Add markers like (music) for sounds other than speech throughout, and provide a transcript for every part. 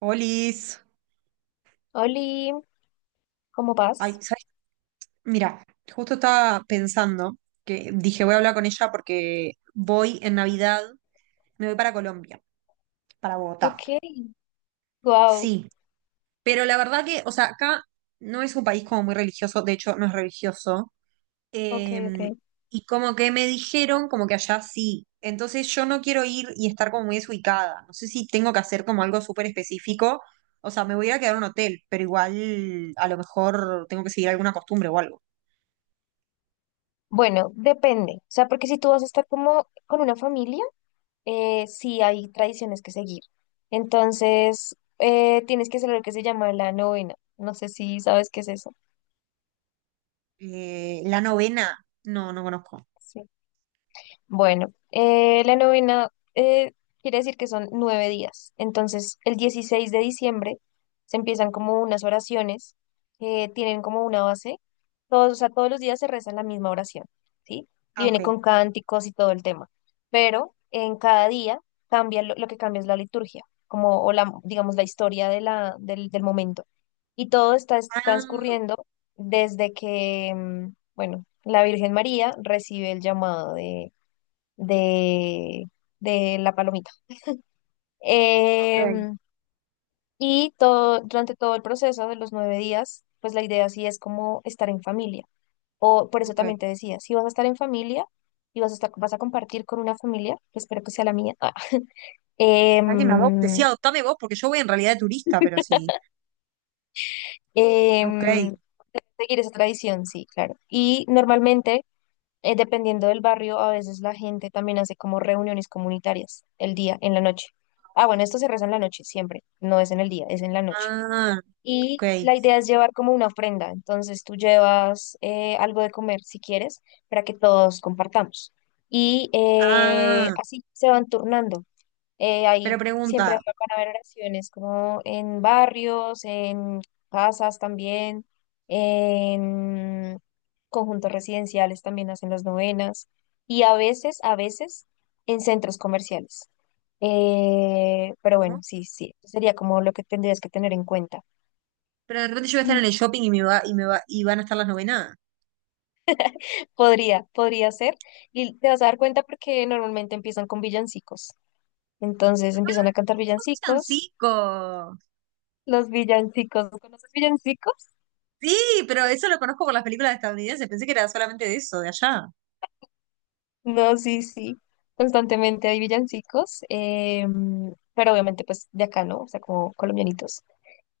Olis. Oli, ¿cómo Ay, vas? ¿sabes? Mira, justo estaba pensando que dije voy a hablar con ella porque voy en Navidad, me voy para Colombia, para Bogotá. Ok, wow, Sí, pero la verdad que, o sea, acá no es un país como muy religioso, de hecho no es religioso. ok, Eh, ok. y como que me dijeron como que allá sí. Entonces yo no quiero ir y estar como muy desubicada. No sé si tengo que hacer como algo súper específico. O sea, me voy a ir a quedar en un hotel, pero igual a lo mejor tengo que seguir alguna costumbre o algo. Bueno, depende, o sea, porque si tú vas a estar como con una familia, sí hay tradiciones que seguir. Entonces, tienes que hacer lo que se llama la novena. No sé si sabes qué es eso. La novena, no, no conozco. Bueno, la novena eh, quiere decir que son 9 días. Entonces, el 16 de diciembre se empiezan como unas oraciones que tienen como una base. Todos, o sea, todos los días se reza la misma oración, ¿sí? Y Ah, ok. viene con cánticos y todo el tema. Pero en cada día cambia lo que cambia es la liturgia, como o la, digamos, la historia del momento. Y todo está Ah, transcurriendo desde que, bueno, la Virgen María recibe el llamado de, de la palomita. ok, Em, y todo, durante todo el proceso de los 9 días, pues la idea sí es como estar en familia. O por eso ok. también te decía, si vas a estar en familia y vas a estar, vas a compartir con una familia, que espero que sea la mía, ah, Alguien me adopte. Sí, em, adoptame vos, porque yo voy en realidad de turista, pero sí. Ok. em, seguir esa tradición, sí, claro. Y normalmente, dependiendo del barrio, a veces la gente también hace como reuniones comunitarias el día, en la noche. Ah, bueno, esto se reza en la noche, siempre, no es en el día, es en la noche. Ah, Y ok. la idea es llevar como una ofrenda. Entonces tú llevas algo de comer si quieres para que todos compartamos. Y Ah, así se van turnando. Pero Ahí siempre pregunta, van a haber oraciones como en barrios, en casas también, en conjuntos residenciales también hacen las novenas y a veces en centros comerciales. Pero bueno, ¿cómo? sí, sí, sería como lo que tendrías que tener en cuenta. Pero de repente yo voy a estar en el shopping y van a estar las novenas. Podría ser. Y te vas a dar cuenta porque normalmente empiezan con villancicos. Entonces empiezan a cantar ¡Ay, qué son villancicos. cinco! Los villancicos, ¿conoces villancicos? Sí, pero eso lo conozco por las películas estadounidenses. Pensé que era solamente de eso, de allá. No, sí, sí. Constantemente hay villancicos. Pero obviamente pues de acá, ¿no? O sea, como colombianitos.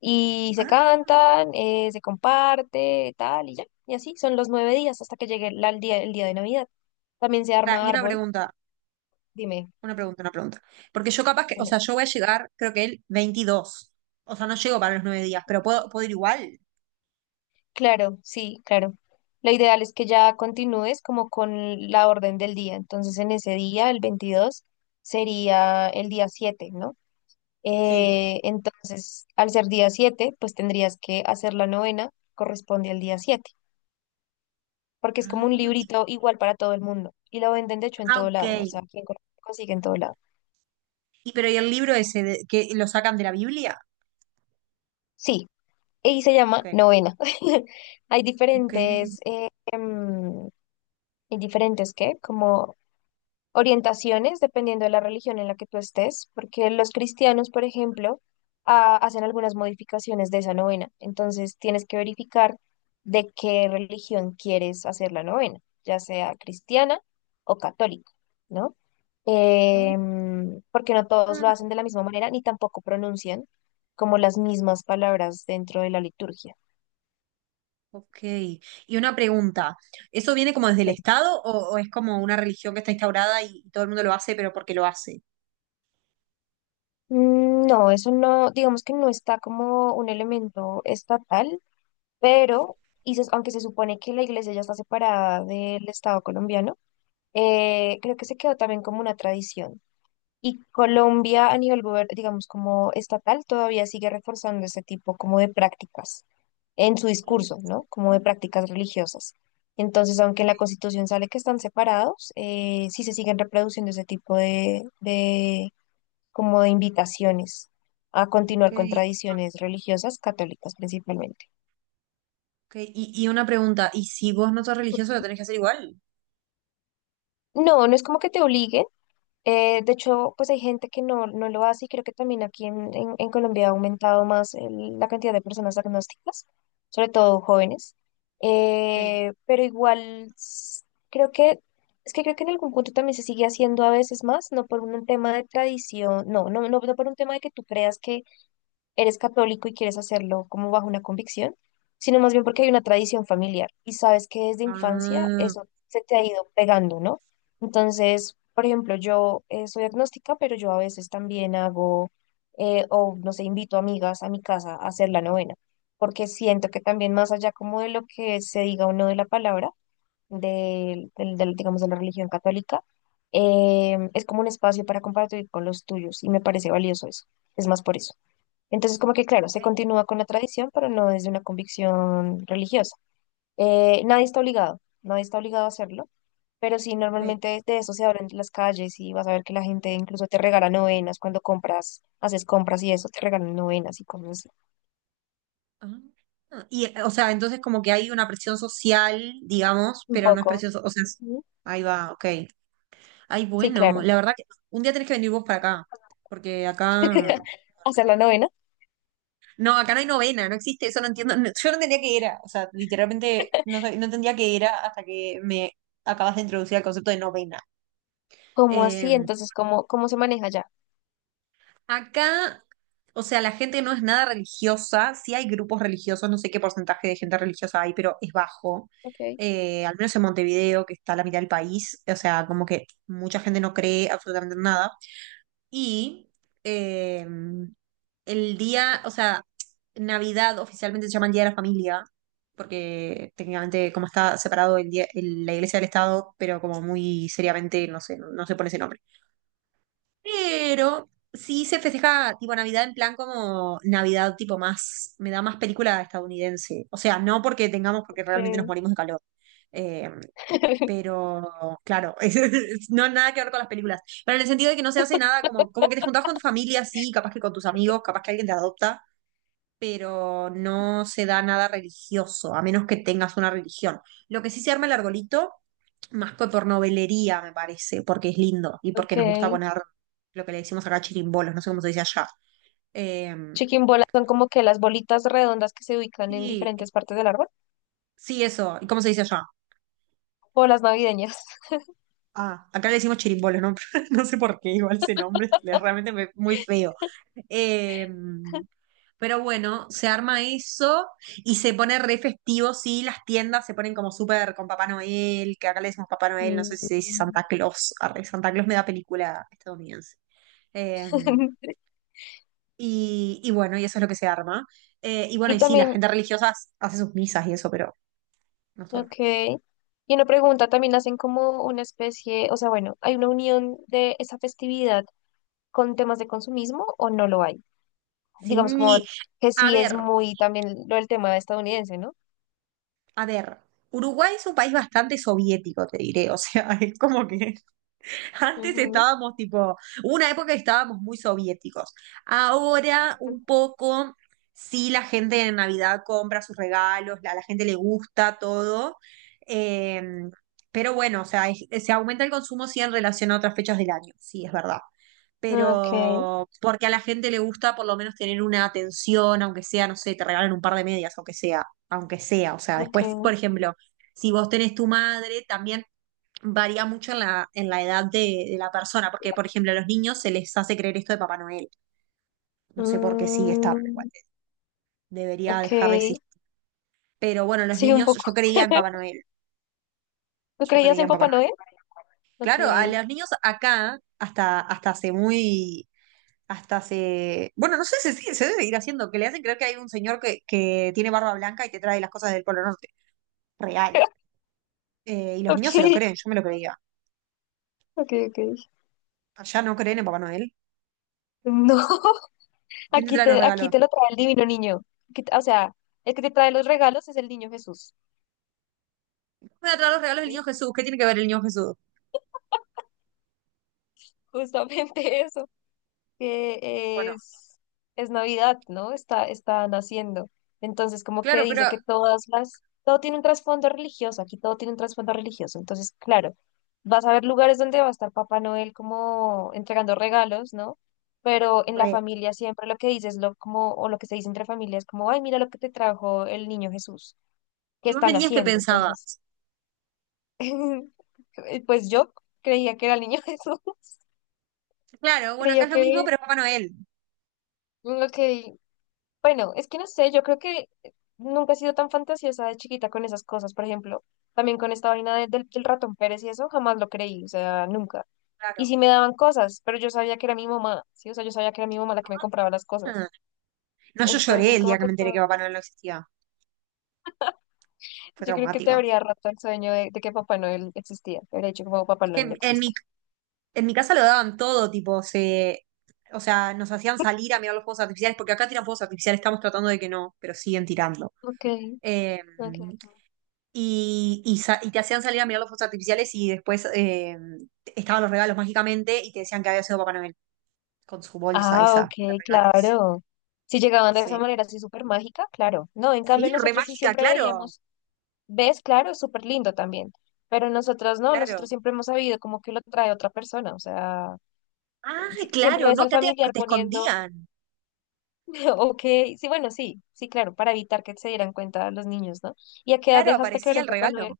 Y se Ah, cantan, se comparte, tal y ya. Y así son los 9 días hasta que llegue el día, el día de Navidad. También se pará, arma y una árbol. pregunta. Dime, Una pregunta, una pregunta. Porque yo capaz que, o dime. sea, yo voy a llegar, creo que el 22. O sea, no llego para los 9 días, pero puedo ir igual. Claro, sí, claro. Lo ideal es que ya continúes como con la orden del día. Entonces, en ese día, el 22 sería el día 7, ¿no? Sí. Entonces, al ser día 7, pues tendrías que hacer la novena, corresponde al día 7, porque es como un Ah, y- librito igual para todo el mundo. Y lo venden, de hecho, en ah, todo ok. lado. O sea, quien consigue en todo lado. Y pero ¿y el libro ese que lo sacan de la Biblia? Sí, y se llama Ok. novena. (laughs) Hay Ok. diferentes, eh, em, hay diferentes, ¿qué? Como orientaciones dependiendo de la religión en la que tú estés, porque los cristianos, por ejemplo, ah, hacen algunas modificaciones de esa novena. Entonces tienes que verificar de qué religión quieres hacer la novena, ya sea cristiana o católica, ¿no? Ah, Porque no todos lo hacen de la misma manera ni tampoco pronuncian como las mismas palabras dentro de la liturgia. ok. Y una pregunta. ¿Eso viene como desde el Bueno, Estado o es como una religión que está instaurada y todo el mundo lo hace, pero porque lo hace? No, eso no, digamos que no está como un elemento estatal, pero aunque se supone que la iglesia ya está separada del Estado colombiano, creo que se quedó también como una tradición. Y Colombia a nivel, digamos, como estatal, todavía sigue reforzando ese tipo como de prácticas en su discurso, Ah, ¿no? Como de prácticas religiosas. Entonces, aunque en la Constitución sale que están separados, sí se siguen reproduciendo ese tipo de como de invitaciones a ok, continuar con tradiciones religiosas católicas principalmente. ok. Y una pregunta. ¿Y si vos no sos religioso, lo tenés que hacer igual? No, no es como que te obliguen. De hecho, pues hay gente que no, no lo hace y creo que también aquí en Colombia ha aumentado más la cantidad de personas diagnósticas, sobre todo jóvenes. Ok. Pero igual creo que, es que creo que en algún punto también se sigue haciendo a veces más, no por un tema de tradición, no, no, no, no por un tema de que tú creas que eres católico y quieres hacerlo como bajo una convicción, sino más bien porque hay una tradición familiar y sabes que desde infancia Ah, eso se te ha ido pegando, ¿no? Entonces, por ejemplo, yo soy agnóstica, pero yo a veces también hago, o no sé, invito amigas a mi casa a hacer la novena, porque siento que también más allá como de lo que se diga o no de la palabra, del, digamos, de la religión católica, es como un espacio para compartir con los tuyos y me parece valioso eso. Es más por eso. Entonces, como que claro, se continúa con la tradición, pero no desde una convicción religiosa. Nadie está obligado, nadie está obligado a hacerlo, pero sí, ok. normalmente de eso se abren las calles y vas a ver que la gente incluso te regala novenas cuando compras, haces compras y eso, te regalan novenas y cosas así. Ah, Ah, y, o sea, entonces como que hay una presión social, digamos, Un pero no es poco. presión, o sea, Ujú. ahí va, ok. Ay, Sí, bueno, claro. la verdad que un día tenés que venir vos para acá, porque (laughs) Hacer la novena. Acá no hay novena, no existe, eso no entiendo, yo no entendía qué era, o sea, literalmente no, no entendía qué era hasta que me acabas de introducir el concepto de novena. ¿Cómo así? Em, Entonces, ¿cómo, cómo se maneja ya? Acá, o sea, la gente no es nada religiosa, sí hay grupos religiosos, no sé qué porcentaje de gente religiosa hay, pero es bajo. Ok, Al menos en Montevideo, que está a la mitad del país, o sea, como que mucha gente no cree absolutamente en nada. Y eh, el día, o sea, Navidad oficialmente se llama el Día de la Familia, porque técnicamente como está separado la Iglesia del Estado, pero como muy seriamente, no sé, no se pone ese nombre. Pero sí se festeja tipo Navidad en plan como Navidad tipo más, me da más película estadounidense. O sea, no porque tengamos, porque realmente nos ok, morimos de calor. Eh, (laughs) pero claro, (laughs) no nada que ver con las películas. Pero en el sentido de que no se hace nada, como que te juntás con tu familia, sí, capaz que con tus amigos, capaz que alguien te adopta, pero no se da nada religioso, a menos que tengas una religión. Lo que sí se arma el arbolito más que por me parece, porque es lindo y porque nos gusta ok. poner lo que le decimos acá chirimbolos, no sé cómo se dice allá. Eh, Chiquimbolas son como que las bolitas redondas que se ubican en sí, diferentes partes del árbol. sí, eso. ¿Y cómo se dice allá? Bolas navideñas. Ah, acá le decimos chirimbolos, ¿no? (laughs) No sé por qué, igual ese nombre (laughs) realmente muy feo. Eh, pero bueno, se arma eso y se pone re festivo, sí, las tiendas se ponen como súper con Papá Noel, que acá le decimos Papá Noel, no sé si se dice Mm. Santa Claus, arre, Santa Claus me da película estadounidense. Eh, (laughs) y bueno, y eso es lo que se arma. Y bueno, Y y sí, la también, gente religiosa hace sus misas y eso, pero nosotros. ok. Y una pregunta, también hacen como una especie, o sea, bueno, ¿hay una unión de esa festividad con temas de consumismo o no lo hay? Digamos como Sí, que a sí es ver, muy también lo del tema estadounidense, ¿no? a ver. Uruguay es un país bastante soviético, te diré. O sea, (laughs) es como que antes Ujú. estábamos tipo, hubo una época que estábamos muy soviéticos. Ahora un poco, sí, la gente en Navidad compra sus regalos, a la gente le gusta todo. Eh, pero bueno, o sea, se aumenta el consumo sí en relación a otras fechas del año, sí, es verdad. Okay, Pero porque a la gente le gusta por lo menos tener una atención, aunque sea, no sé, te regalen un par de medias, aunque sea, o sea, después, okay. por ejemplo, si vos tenés tu madre, también varía mucho en la edad de la persona, porque, por ejemplo, a los niños se les hace creer esto de Papá Noel, no sé por qué sigue estando igual, Mm, debería ok, dejar de existir, pero bueno, los sí, un niños, poco. yo creía en Papá (laughs) Noel, ¿Tú yo creías creía en en Papá Papá Noel. Noel? Claro, a Okay. los niños acá, hasta hace muy, hasta se. Bueno, no sé, se debe seguir haciendo, que le hacen creer que hay un señor que tiene barba blanca y te trae las cosas del Polo Norte. Real. (laughs) Y los niños se lo Okay, creen, yo me lo creía. okay, okay. Allá no creen en Papá Noel. No. (laughs) ¿Quién te Aquí trae los te, aquí regalos? te lo trae el divino niño. O sea, el que te trae los regalos es el niño Jesús, Me va a traer los regalos del ¿sí? niño Jesús. ¿Qué tiene que ver el niño Jesús? Justamente (laughs) eso, que Bueno, es Navidad, ¿no? Está, está naciendo. Entonces, como que claro, pero. dice que todas las, todo tiene un trasfondo religioso, aquí todo tiene un trasfondo religioso. Entonces, claro, vas a ver lugares donde va a estar Papá Noel como entregando regalos, ¿no? Pero en la Re. familia siempre lo que dices, lo, como, o lo que se dice entre familias, como, ay, mira lo que te trajo el niño Jesús que ¿Y vos de están niños qué haciendo. Entonces, pensabas? (laughs) pues yo creía que era el niño (laughs) Jesús, Claro, bueno, acá creía es lo que mismo, pero es Papá Noel. lo que, bueno, es que no sé, yo creo que nunca he sido tan fantasiosa de chiquita con esas cosas, por ejemplo, también con esta vaina del, del ratón Pérez y eso, jamás lo creí, o sea, nunca. Y Claro. sí me daban cosas, pero yo sabía que era mi mamá, sí, o sea, yo sabía que era mi mamá la que me compraba las cosas. Ah. No, yo lloré Entonces, el como día que que me enteré que Papá Noel no existía. Fue yo creo que te traumático. habría roto el sueño de que Papá Noel existía, te habría dicho como Papá Es que Noel no en, en mi existe. En mi casa lo daban todo, tipo, o sea, nos hacían salir a mirar los fuegos artificiales, porque acá tiran fuegos artificiales, estamos tratando de que no, pero siguen tirando. Ok, Eh, ok. y te hacían salir a mirar los fuegos artificiales y después estaban los regalos mágicamente y te decían que había sido Papá Noel con su bolsa Ah, esa ok, de regalos. claro. Si llegaban de esa Sí. manera así súper mágica, claro. No, en Sí, cambio re nosotros sí mágica, siempre claro, veíamos, ves, claro, es súper lindo también, pero nosotros no, nosotros claro. siempre hemos sabido como que lo trae otra persona, o sea, Ah, siempre claro, ves no, al acá te, familiar te poniendo, escondían. (laughs) ok, sí, bueno, sí, sí, claro, para evitar que se dieran cuenta los niños, ¿no? ¿Y a qué edad Claro, dejaste creer aparecía en el Papá regalo. Noel?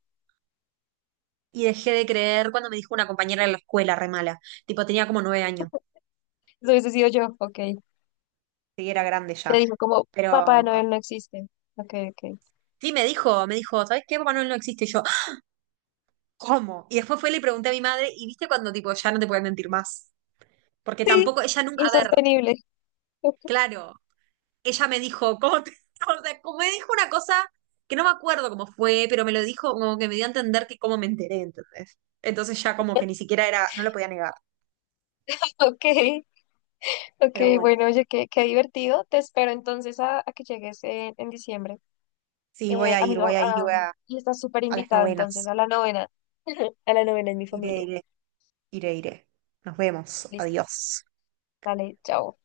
Y dejé de creer cuando me dijo una compañera de la escuela, re mala. Tipo, tenía como 9 años. Eso hubiese sido yo, ok. Sí, era grande Te ya. dijo como, Papá Pero, Noel no existe, ok, ok. Sí, me dijo, ¿sabes qué? Papá Noel no existe. Y yo, "Ah, ¿cómo?" Y después fue y le pregunté a mi madre, y viste cuando tipo, ya no te pueden mentir más. Porque tampoco, ella nunca, a ver, Insostenible. (laughs) claro, ella me dijo, ¿cómo (laughs) o sea, como me dijo una cosa que no me acuerdo cómo fue, pero me lo dijo como que me dio a entender que cómo me enteré, entonces. Entonces ya como que ni siquiera era, no lo podía negar. Ok. Ok, Pero bueno, bueno, oye, qué divertido. Te espero entonces a que llegues en diciembre. sí, voy a ir, Amigo, voy a ir, voy a, y estás súper a las invitado entonces novenas. a la novena. (laughs) A la novena en mi Iré, familia. iré, iré, iré. Nos vemos. Listo, Adiós. dale, chao.